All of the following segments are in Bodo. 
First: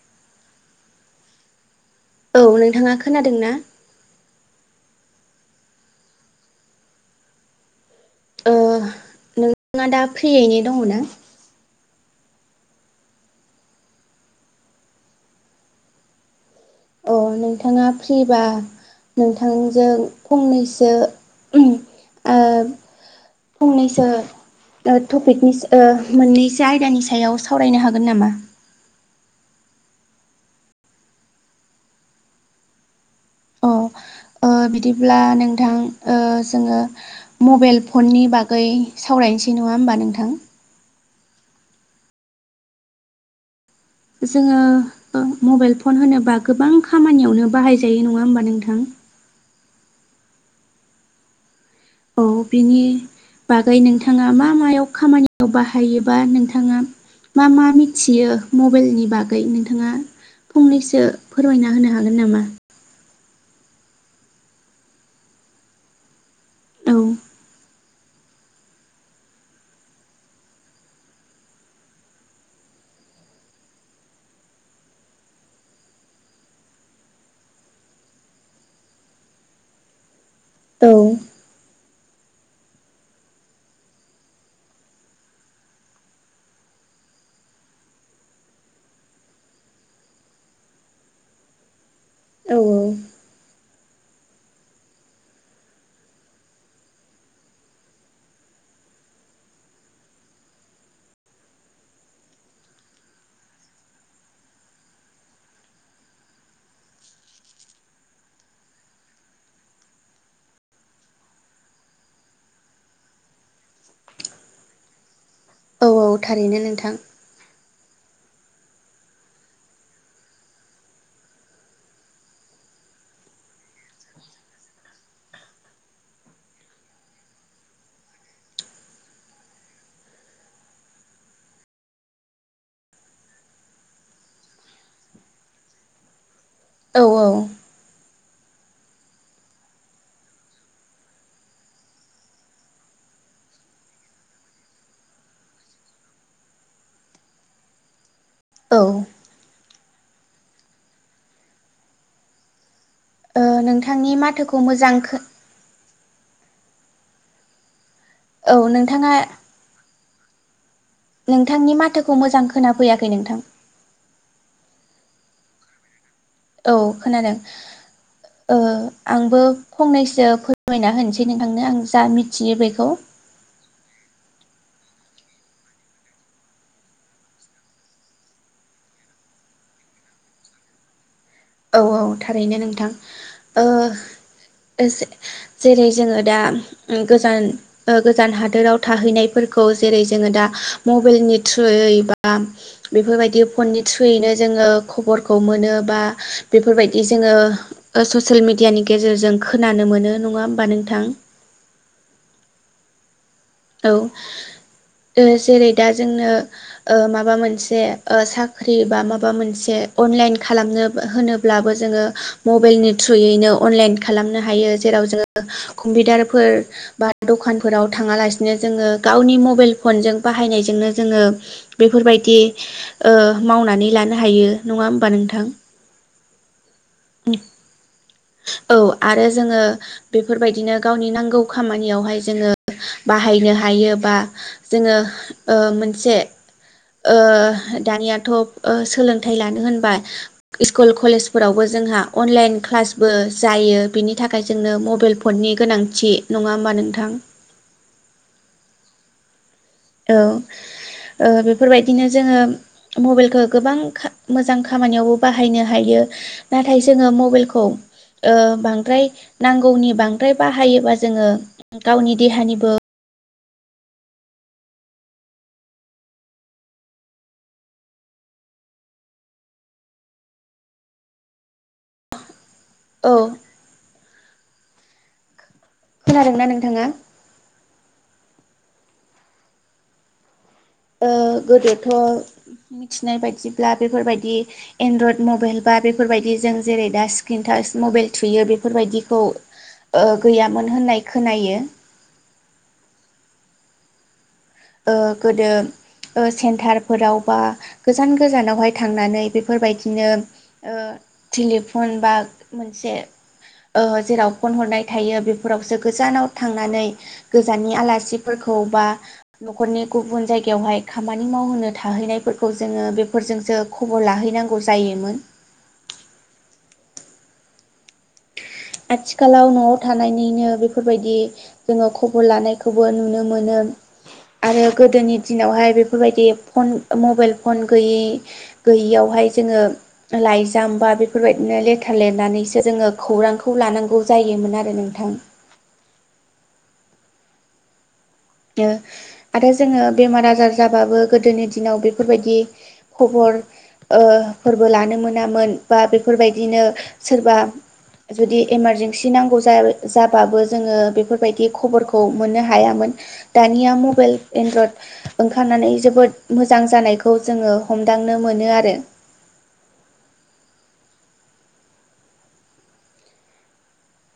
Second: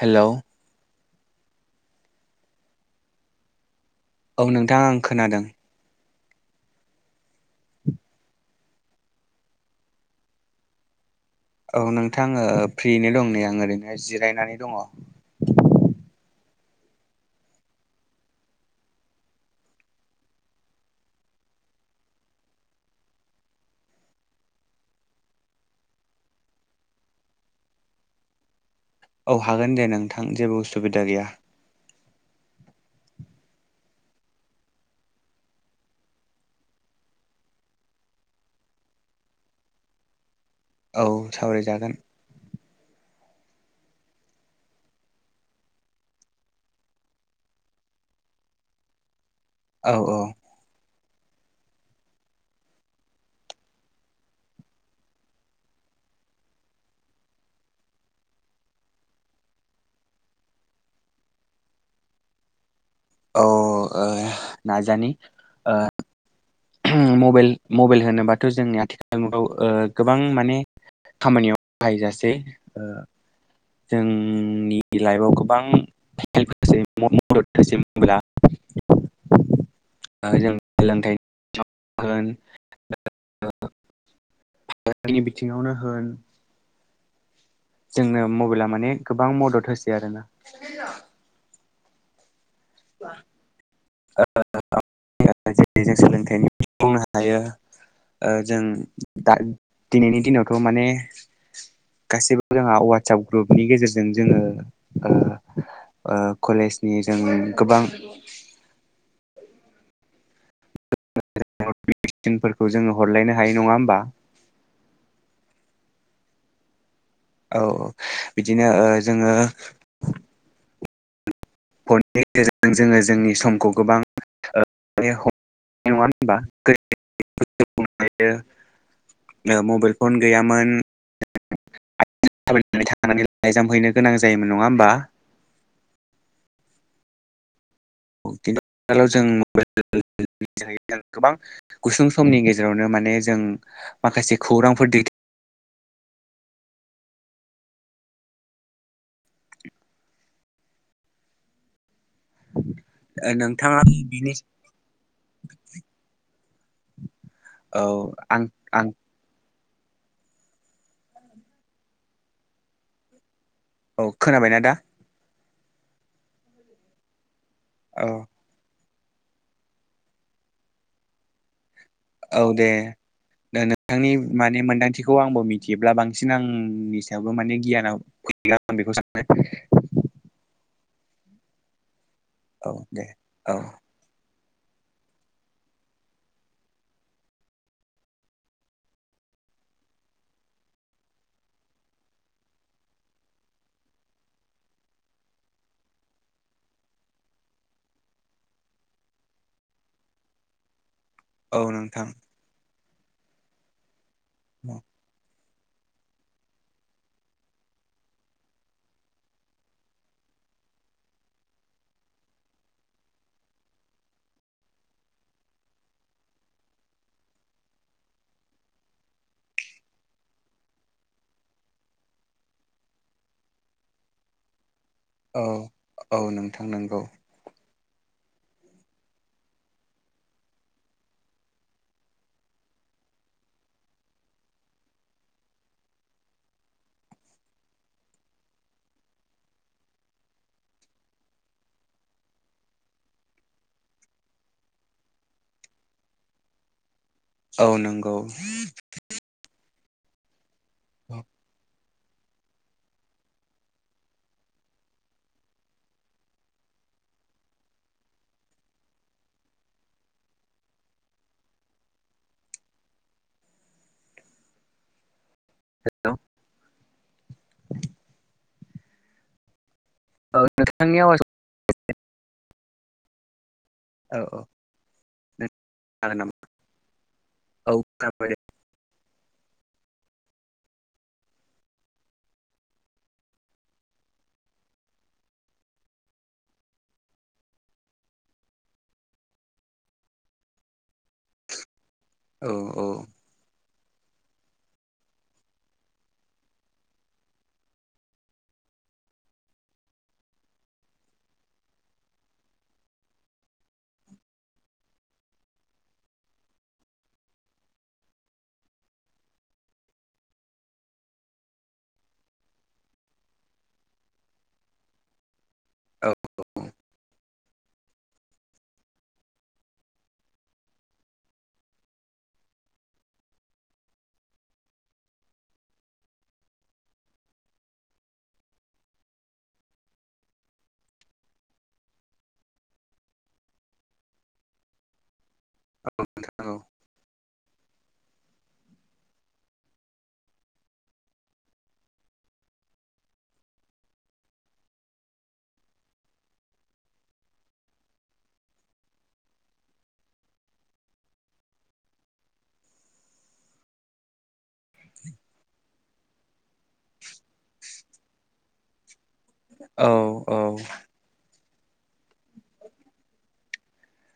हेलौ। औ नोंथाङा खोनादों ना? औ नोंथां आं खोनादों। ओ नोंथाङा दा फ्रियैनो दङ ना? औ नोंथां ओ फ्रियैनो दं नै आं ओरैनोहाय जिरायनानै दङ। अ नोंथाङा फ्रिबा नोंथांजों फंनैसो ओ फंनैसो ओ टपिकनि ओ मोननैसो आयदानि सायाव सावरायनो हागोन नामा? औ हागोन दे नोंथां जेबो उसुबिदा गैया। अ। ओ बिदिब्ला नोंथां ओ जोङो मबाइल फननि बागै सावरायनो सै नङा होमबा नोंथां? औ सावरायजागोन। जोङो मबाइल फन होनोबा गोबां खामानियावनो बाहायजायो नङा होमबा नोंथां? औ औ। औ बिनि बागै नोंथाङा मा मायाव खामानियाव बाहायोबा नोंथाङा मा मा मिथियो मबाइलनि बागै नोंथाङा फंनैसो फोरमायना होनो हागोन नामा? अ ओ नाजानि ओ औ मबाइल मबाइल होनोबाथ' जोंनि आथिखालानि मुगायाव ओ गोबां माने खामानियाव बाहायजासै ओ जोंनि लाइफआव गोबां हेल्प होसै। मदद होसै मबाइला। [inaudible] जों औ सोलोंथाइ [inaudible] [unintelligible] बिथिङावनो होन जोंनो मबाइला माने गोबां मदद होसै आरोना औ औ [unintelligible] बुंनो हायो ओ जों दा दिनैनि दिनावथ' माने गासैबो जोंहा वाटसाप ग्रुपनि गेजेरजों जोङो ओ कलेजनि जों गोबां नटिफिकेसनफोरखौ जोङो हरलायनो हायो नङा होमबा औ औ थारैनो नोंथां औ बिदिनो ओ जोङो फननि गेजेरजों जोङो जोंनि समखौ गोबां [unintelligible] नङा होमबा [unintelligible] [unintelligible] मबाइल फन गैयामोन थायनानै थांनानै लाइजामफैनो गोनां जायोमोन नङा होमबा औ औ [unintelligible] जों [unintelligible] जों गोबां गुसुं समनि गेजेरावनो माने जों माखासे खौरांफोर दै [inaudible] औ ओ नोंथाङा नोंथांनि बिनि माथोखौ मोजां खो औ आं औ आं नोंथांआ नोंथांनि माथोखौ मोजां खोनाफैयाखै नोंथां औ खोनाबाय ना दा औ खोनादों औ ओ आंबो फंनैसो फोरमायना होनोसै नोंथांनो आं जा औ मिथियो दे बेखौ द नोंथांनि माने मोन्दांथिखौ आंबो मिथियोब्ला बांसिन आंनि सायावबो माने गियानाव फैगोन बेखौ सान [inaudible] औ औ थारैनो औ नोंथां दे औ जेरै जोङो दा गोजान गोजान हादोराव थाहैनायफोरखौ जेरै जोङो दा मबाइलनि थ्रुयै बा बेफोरबायदि फननि थ्रुयैनो जोङो खबरखौ मोनो बा बेफोरबायदि जोङो ओ ससियेल मेडियानि गेजेरजों खोनानो मोनो नङा होमबा नोंथां औ नोंथां औ औ ओ जेरै दा जोंनो ओ माबा मोनसे ओ साख्रि बा माबा मोनसे अनलाइन खालामनो होनोब्लाबो जोङो मबाइलनि थ्रुयैनो अनलाइन खालामनो हायो जेराव जोङो कम्पिउटारफोर बा दखानफोराव थाङालासिनो बिदिनो जोङो गावनि मबाइल फनजों बाहायनायजोंनो जोङो बेफोरबायदि ओ मावनानै लानो हायो नङा होमबा औ नोंथां औ नोंथां नोंगौ। [unintelligible] औ आरो जोङो बेफोरबायदिनो गावनि नांगौ खामानियावहाय जोङो बाहायनो हायो बा जोङो ओ मोनसे ओ दानियाथ'ओ सोलोंथाइ लानो होनबा स्कुल कलेजफोरावबो ज जोंहा अनलाइन क्लासबो जायो बेनि थाखाय जोंनो मबाइल फननि गोनांथि नङा होमबा नोंथां औ नंगौ। औ ओ बेफोरबायदि बिदिनो जोङो मबाइलखौ गोबां खा मोजां खामानियावबो बाहायनो हायो नाथाय जों जोङो मबाइलखौ ओ बांद्राय नांगौनि बांद्राय बाहायोबा जोङो गावनि देहानिबो हेल' औ नोंथांनि आवाजखौ औ। औ नों खोनादोंना नोंथाङा? औ खाबोरो ओ गोदोथ' मिथिनाय बायदिब्ला बेफोरबायदि एनड्रयद मबाइल बा बेफोरबायदि जों जेरै दा स्क्रिन थास थास मबाइेल थुयो बेफोरबायदिखौ गैयामोन होननाय खोनायो। औ औ। ओ गोदो ओ सेन्टारफोराव बा गोजान गोजानावहाय थांनानै बेफोरबायदिनो ओ टेलिफन बा मोनसे ओ जेराव फन हरनाय थायो बेफोरावसो गोजानाव थांनानै गोजाननि आलासिफोरखौ खौ बा न'खरनि गुबुन जायगायावहाय खामानि मावहोनो थाहैनायफोरखौ जोङो बेफोरजोंसो खबर लाहै नांगौ जायोमोन। औ। आथिखालाव न'आव थानायननिनो बेफोरबायदि जोङो खबर लानायखौबो नुनो मोनो। [unintelligible] आरो गोदोनि दिनावहाय बेफोरबायदि फन मबाइल फन गैयै गैयियाव हाय जोङो लाइजाम बा बेफोरबायदिनो लेटार लेरनानैसो जोङो खौरांखौ खौ लानांगौ जायोमोन आरो नोंथां। औ नंगौ। नो आरो जोङो बेमार आजार जाबाबो गोदोनि दिनाव बेफोरबायदि खबर ओ फोरबो लानो मोनामोन बा बेफोरबायदिनो सोरबा‌ जुदि इमारजेन्सि नांगौ जाया जाबाबो जोङो बेफोरबायदि खबरखौ मोननो हायामोन दानिया मबाइल एन्द्रयेद ओंखारनानै जोबोद मोजां जानायखौ जोङो हमदांनो मोनो आरो। औ-औ।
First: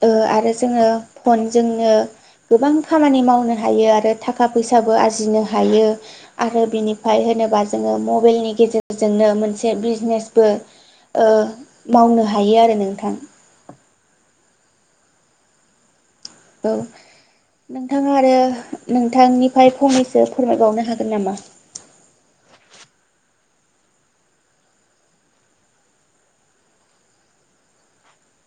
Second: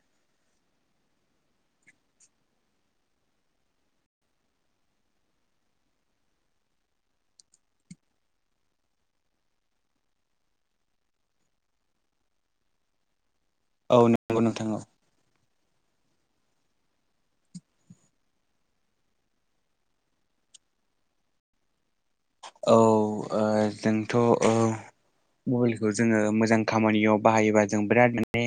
ओ आरो जोङो फनजोंनो गोबां खामानि मावनो हायो आरो थाखा फैसाबो आरजिनो हायो आरो बिनिफ्राय होनोबा जोङो मबाइलनि गेजेरजोंनो मोनसे बिजनेसबो ओ मावनो हायो आरो नोंथां। औ नंगौ नोंथां औ। औ। नोंथाङा आरो नोंथांनिफ्राय फंनैसो फोरमायबावनो हागोन नामा? [inaudible] औ ओ जोंथ औ मबाइलखौ जोङो मोजां खामानियाव बाहायोबा जों बिराद माने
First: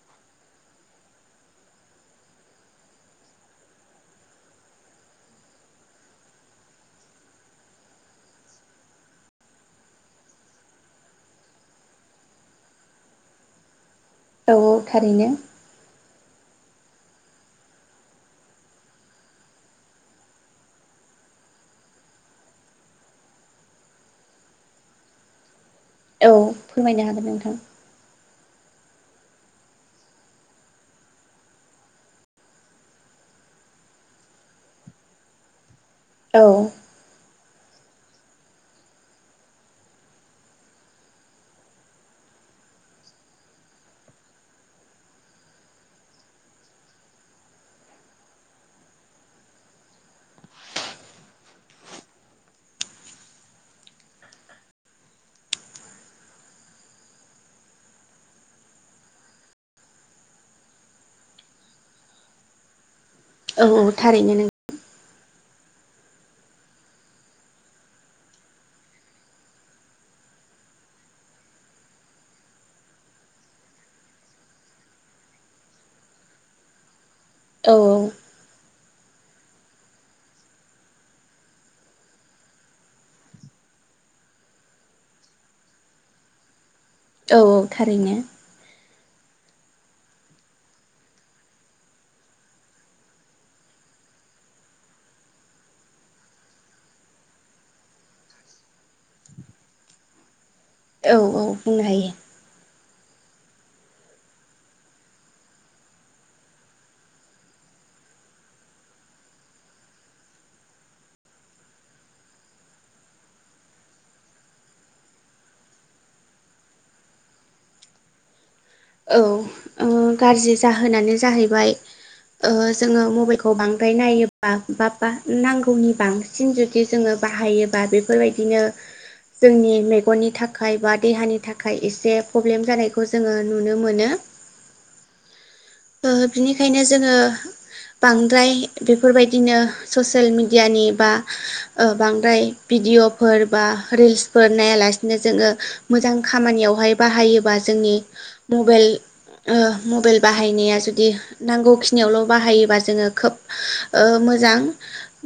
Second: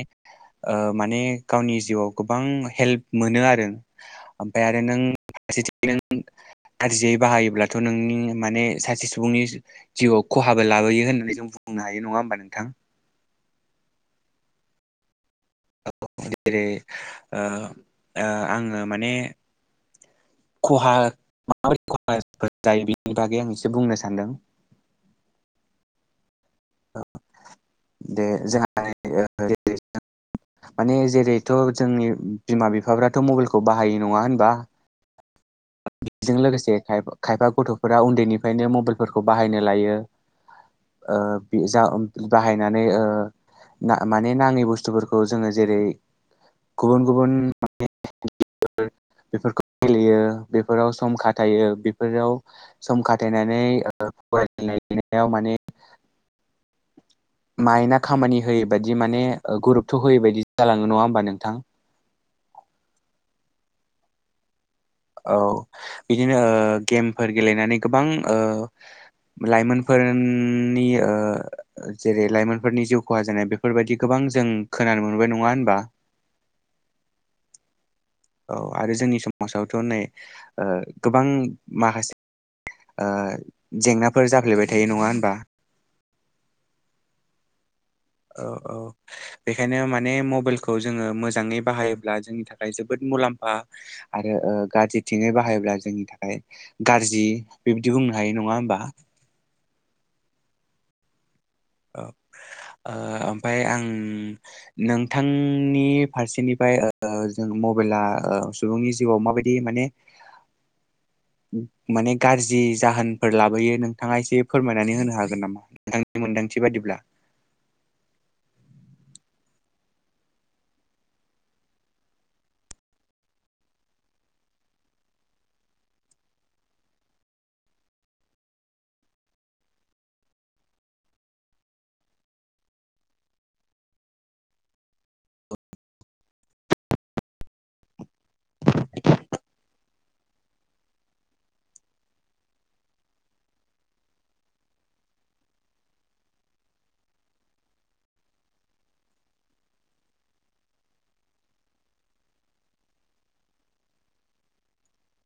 ओ माने गावनि जिउआव गोबां हेल्प मोनो आरो। ओमफ्राय आरो गुबुन फारेथिं नों गाज्रियै बाहायोब्लाथ नोंनि माने सासे सुबुंनि जिउआव खहाबो लाबोयो होननानै जों बुंनो हायो नङा होमबा नोंथां। औ-औ थारैनो। जेरै ओ ओ आङो माने खहा माबायदि खहाफोर जायो बेनि बागै आं एसे बुंनो सानदों। औ फोरमायनो हागोन नोंथां। [unintelligible] माने जेरैथ' जोंनि बिमा बिफाफ्राथ' मबाइलखौ बाहायो नङा होनबा? बेजों औ लोगोसे खायफा गथ'फोरा उन्दैनिफ्रायनो मबाइलफोरखौ बाहायनो लायो। ओ बे जानबुं बाहायनानै ओ ना माने नाङै बुस्थुफोरखौ जोङो जेरै गुबुन गुबुन [unintelligible] बेफोरखौ गेलेयो बे फोराव सम खाथायो बेफोराव सम खाथायनानै ओ फरायनाय लिरनायाव माने [inaudible] मायन्डआ खामानि होयै बायदि माने ओ गुरुत्व होयै बायदि जालाङो नङा होमबा नोंथां? औ औ थारैनो [unintelligible] औ बिदिनो ओ गेमफोर गेलेनानै गोबां ओ लाइमोनफोरनि ओ जेरै लाइमोनफोरनि जिउ खहा जानाया बेफोरबायदि गोबां जों खोनानो मोनबाय नङा होनबा? औ औ। औ आरो जोंनि समाजावथ' नै ओ गोबां माखासे ओ जेंनाफोर जाफ्लेबाय थायो नङा होनबा? औ औ थारैनो औ औ बेखायनो माने मबाइलखौ जोङो मोजाङै बाहायोब्ला जोंनि थाखाय जोबोद मुलाम्फा आरो ओ गाज्रिथिंयै बाहायोब्ला जोंनि थाखाय गाज्रि बिबदि बुंनो हायो नङा होमबा? [inaudible] औ औ बुंनो औ हायो। ओ ओमफाय आं नोंथांनि फारसेनिफ्राय जों मबेल आ सुबुंनि जिउआव माबायदि माने [inaudible] माने गाज्रि जाहोनफोर लाबोयो नोंथाङा एसे फोरमायनानै होनो हागोन नामा? नोंथांनि मोनदांथि बादिब्ला औ ओ गाज्रि जाहोनानो जाहैबाय जोङो मबाइलखौ बांद्राय नायोबा बा बा नांगौनि बांसिन जुदि जोङो बाहायोबा बेफोरबायदिनो जोंनि मेगननि थाखाय बा देहानि थाखाय एसे प्रब्लेम जानायखौ जोङो नुनो मोनो। ओ बिनिखायनो जोङो बांद्राय बेफोरबायदिनो ससियेल मिडियानि बा ओ बांद्राय बि भिदिअफोर बा रिल्सफोर नायालासिनो जोङो मोजां खामानियावहाय बाहायोबा जोङ नि मबेल ओ मबाइल बाहायनाया जुदि नांगौखिनियावल' बाहायोबा जोङो खोब ओ मोजां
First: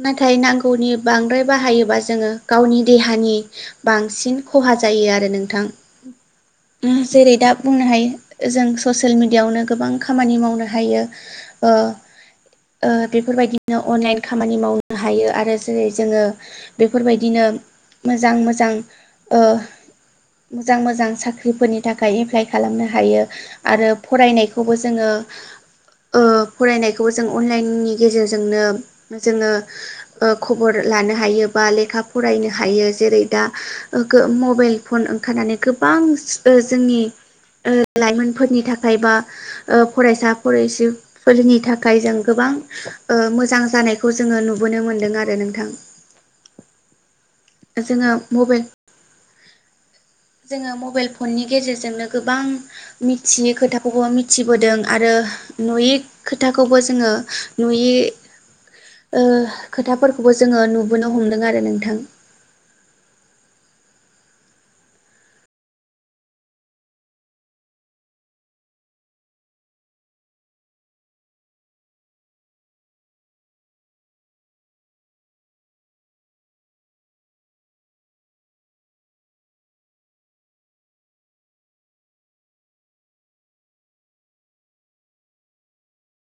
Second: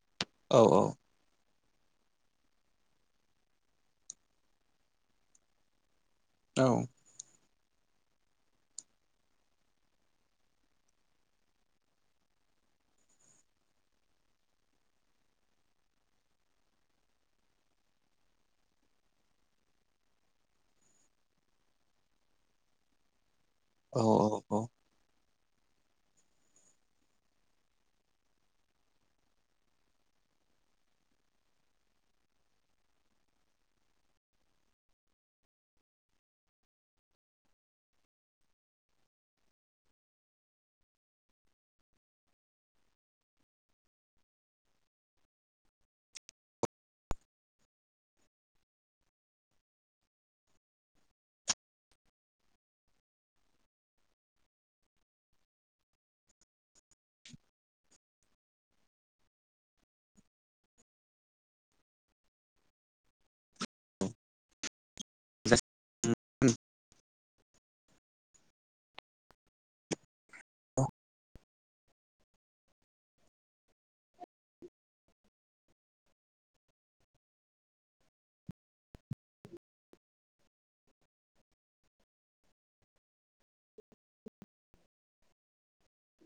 नाथाय औ औ नांगौनि बांद्राय बाहायोबा जोङो गावनि देहानि बांसिन खहा जायो आरो नोंथां। औ दा जेरै दा बुंनो हायो जों ससेल मिडियायावनो गोबां खामानि मावनो हायो ओ ओ बेफोरबायदिनो अनलाइन खामानि मावनो हायो आरो जेरै जोङो बेफोरबायदिनो मोजां मोजां ओ मोजां मोजां साख्रिफोरनि थाखाय एप्लाइ खालामनो हायो आरो औ औ फरायनायखौबो जोङो ओ फरायनायखौबो जों अनलाइननि गेजेरजोंनो जोङो ओ खबर लानो हायो बा लेखा फरायनो हायो जेरै दा मबाइल फन ओंखारनानै गोबां ओ जोंनि ओ लाइमोनफोरनि थाखाय बा फरायसा -फरायसफोरनि थाखाय जों गोबां ओ मोजां जानायखौ जोङो नुबोनो मोनदों आरो नोंथां। जोङो मबाइल जोङो मबाइल फननि गेजेरजोंनो गोबां मिथियै खोथाबो मिथिबोदों आरो नुयै खोथाखौबो जोङो नुयै ओ खोथाफोरखौबो जोङो नुबोनो हमदों आरो नोंथां। [inaudible] जासिगोन दां नोंथां। औ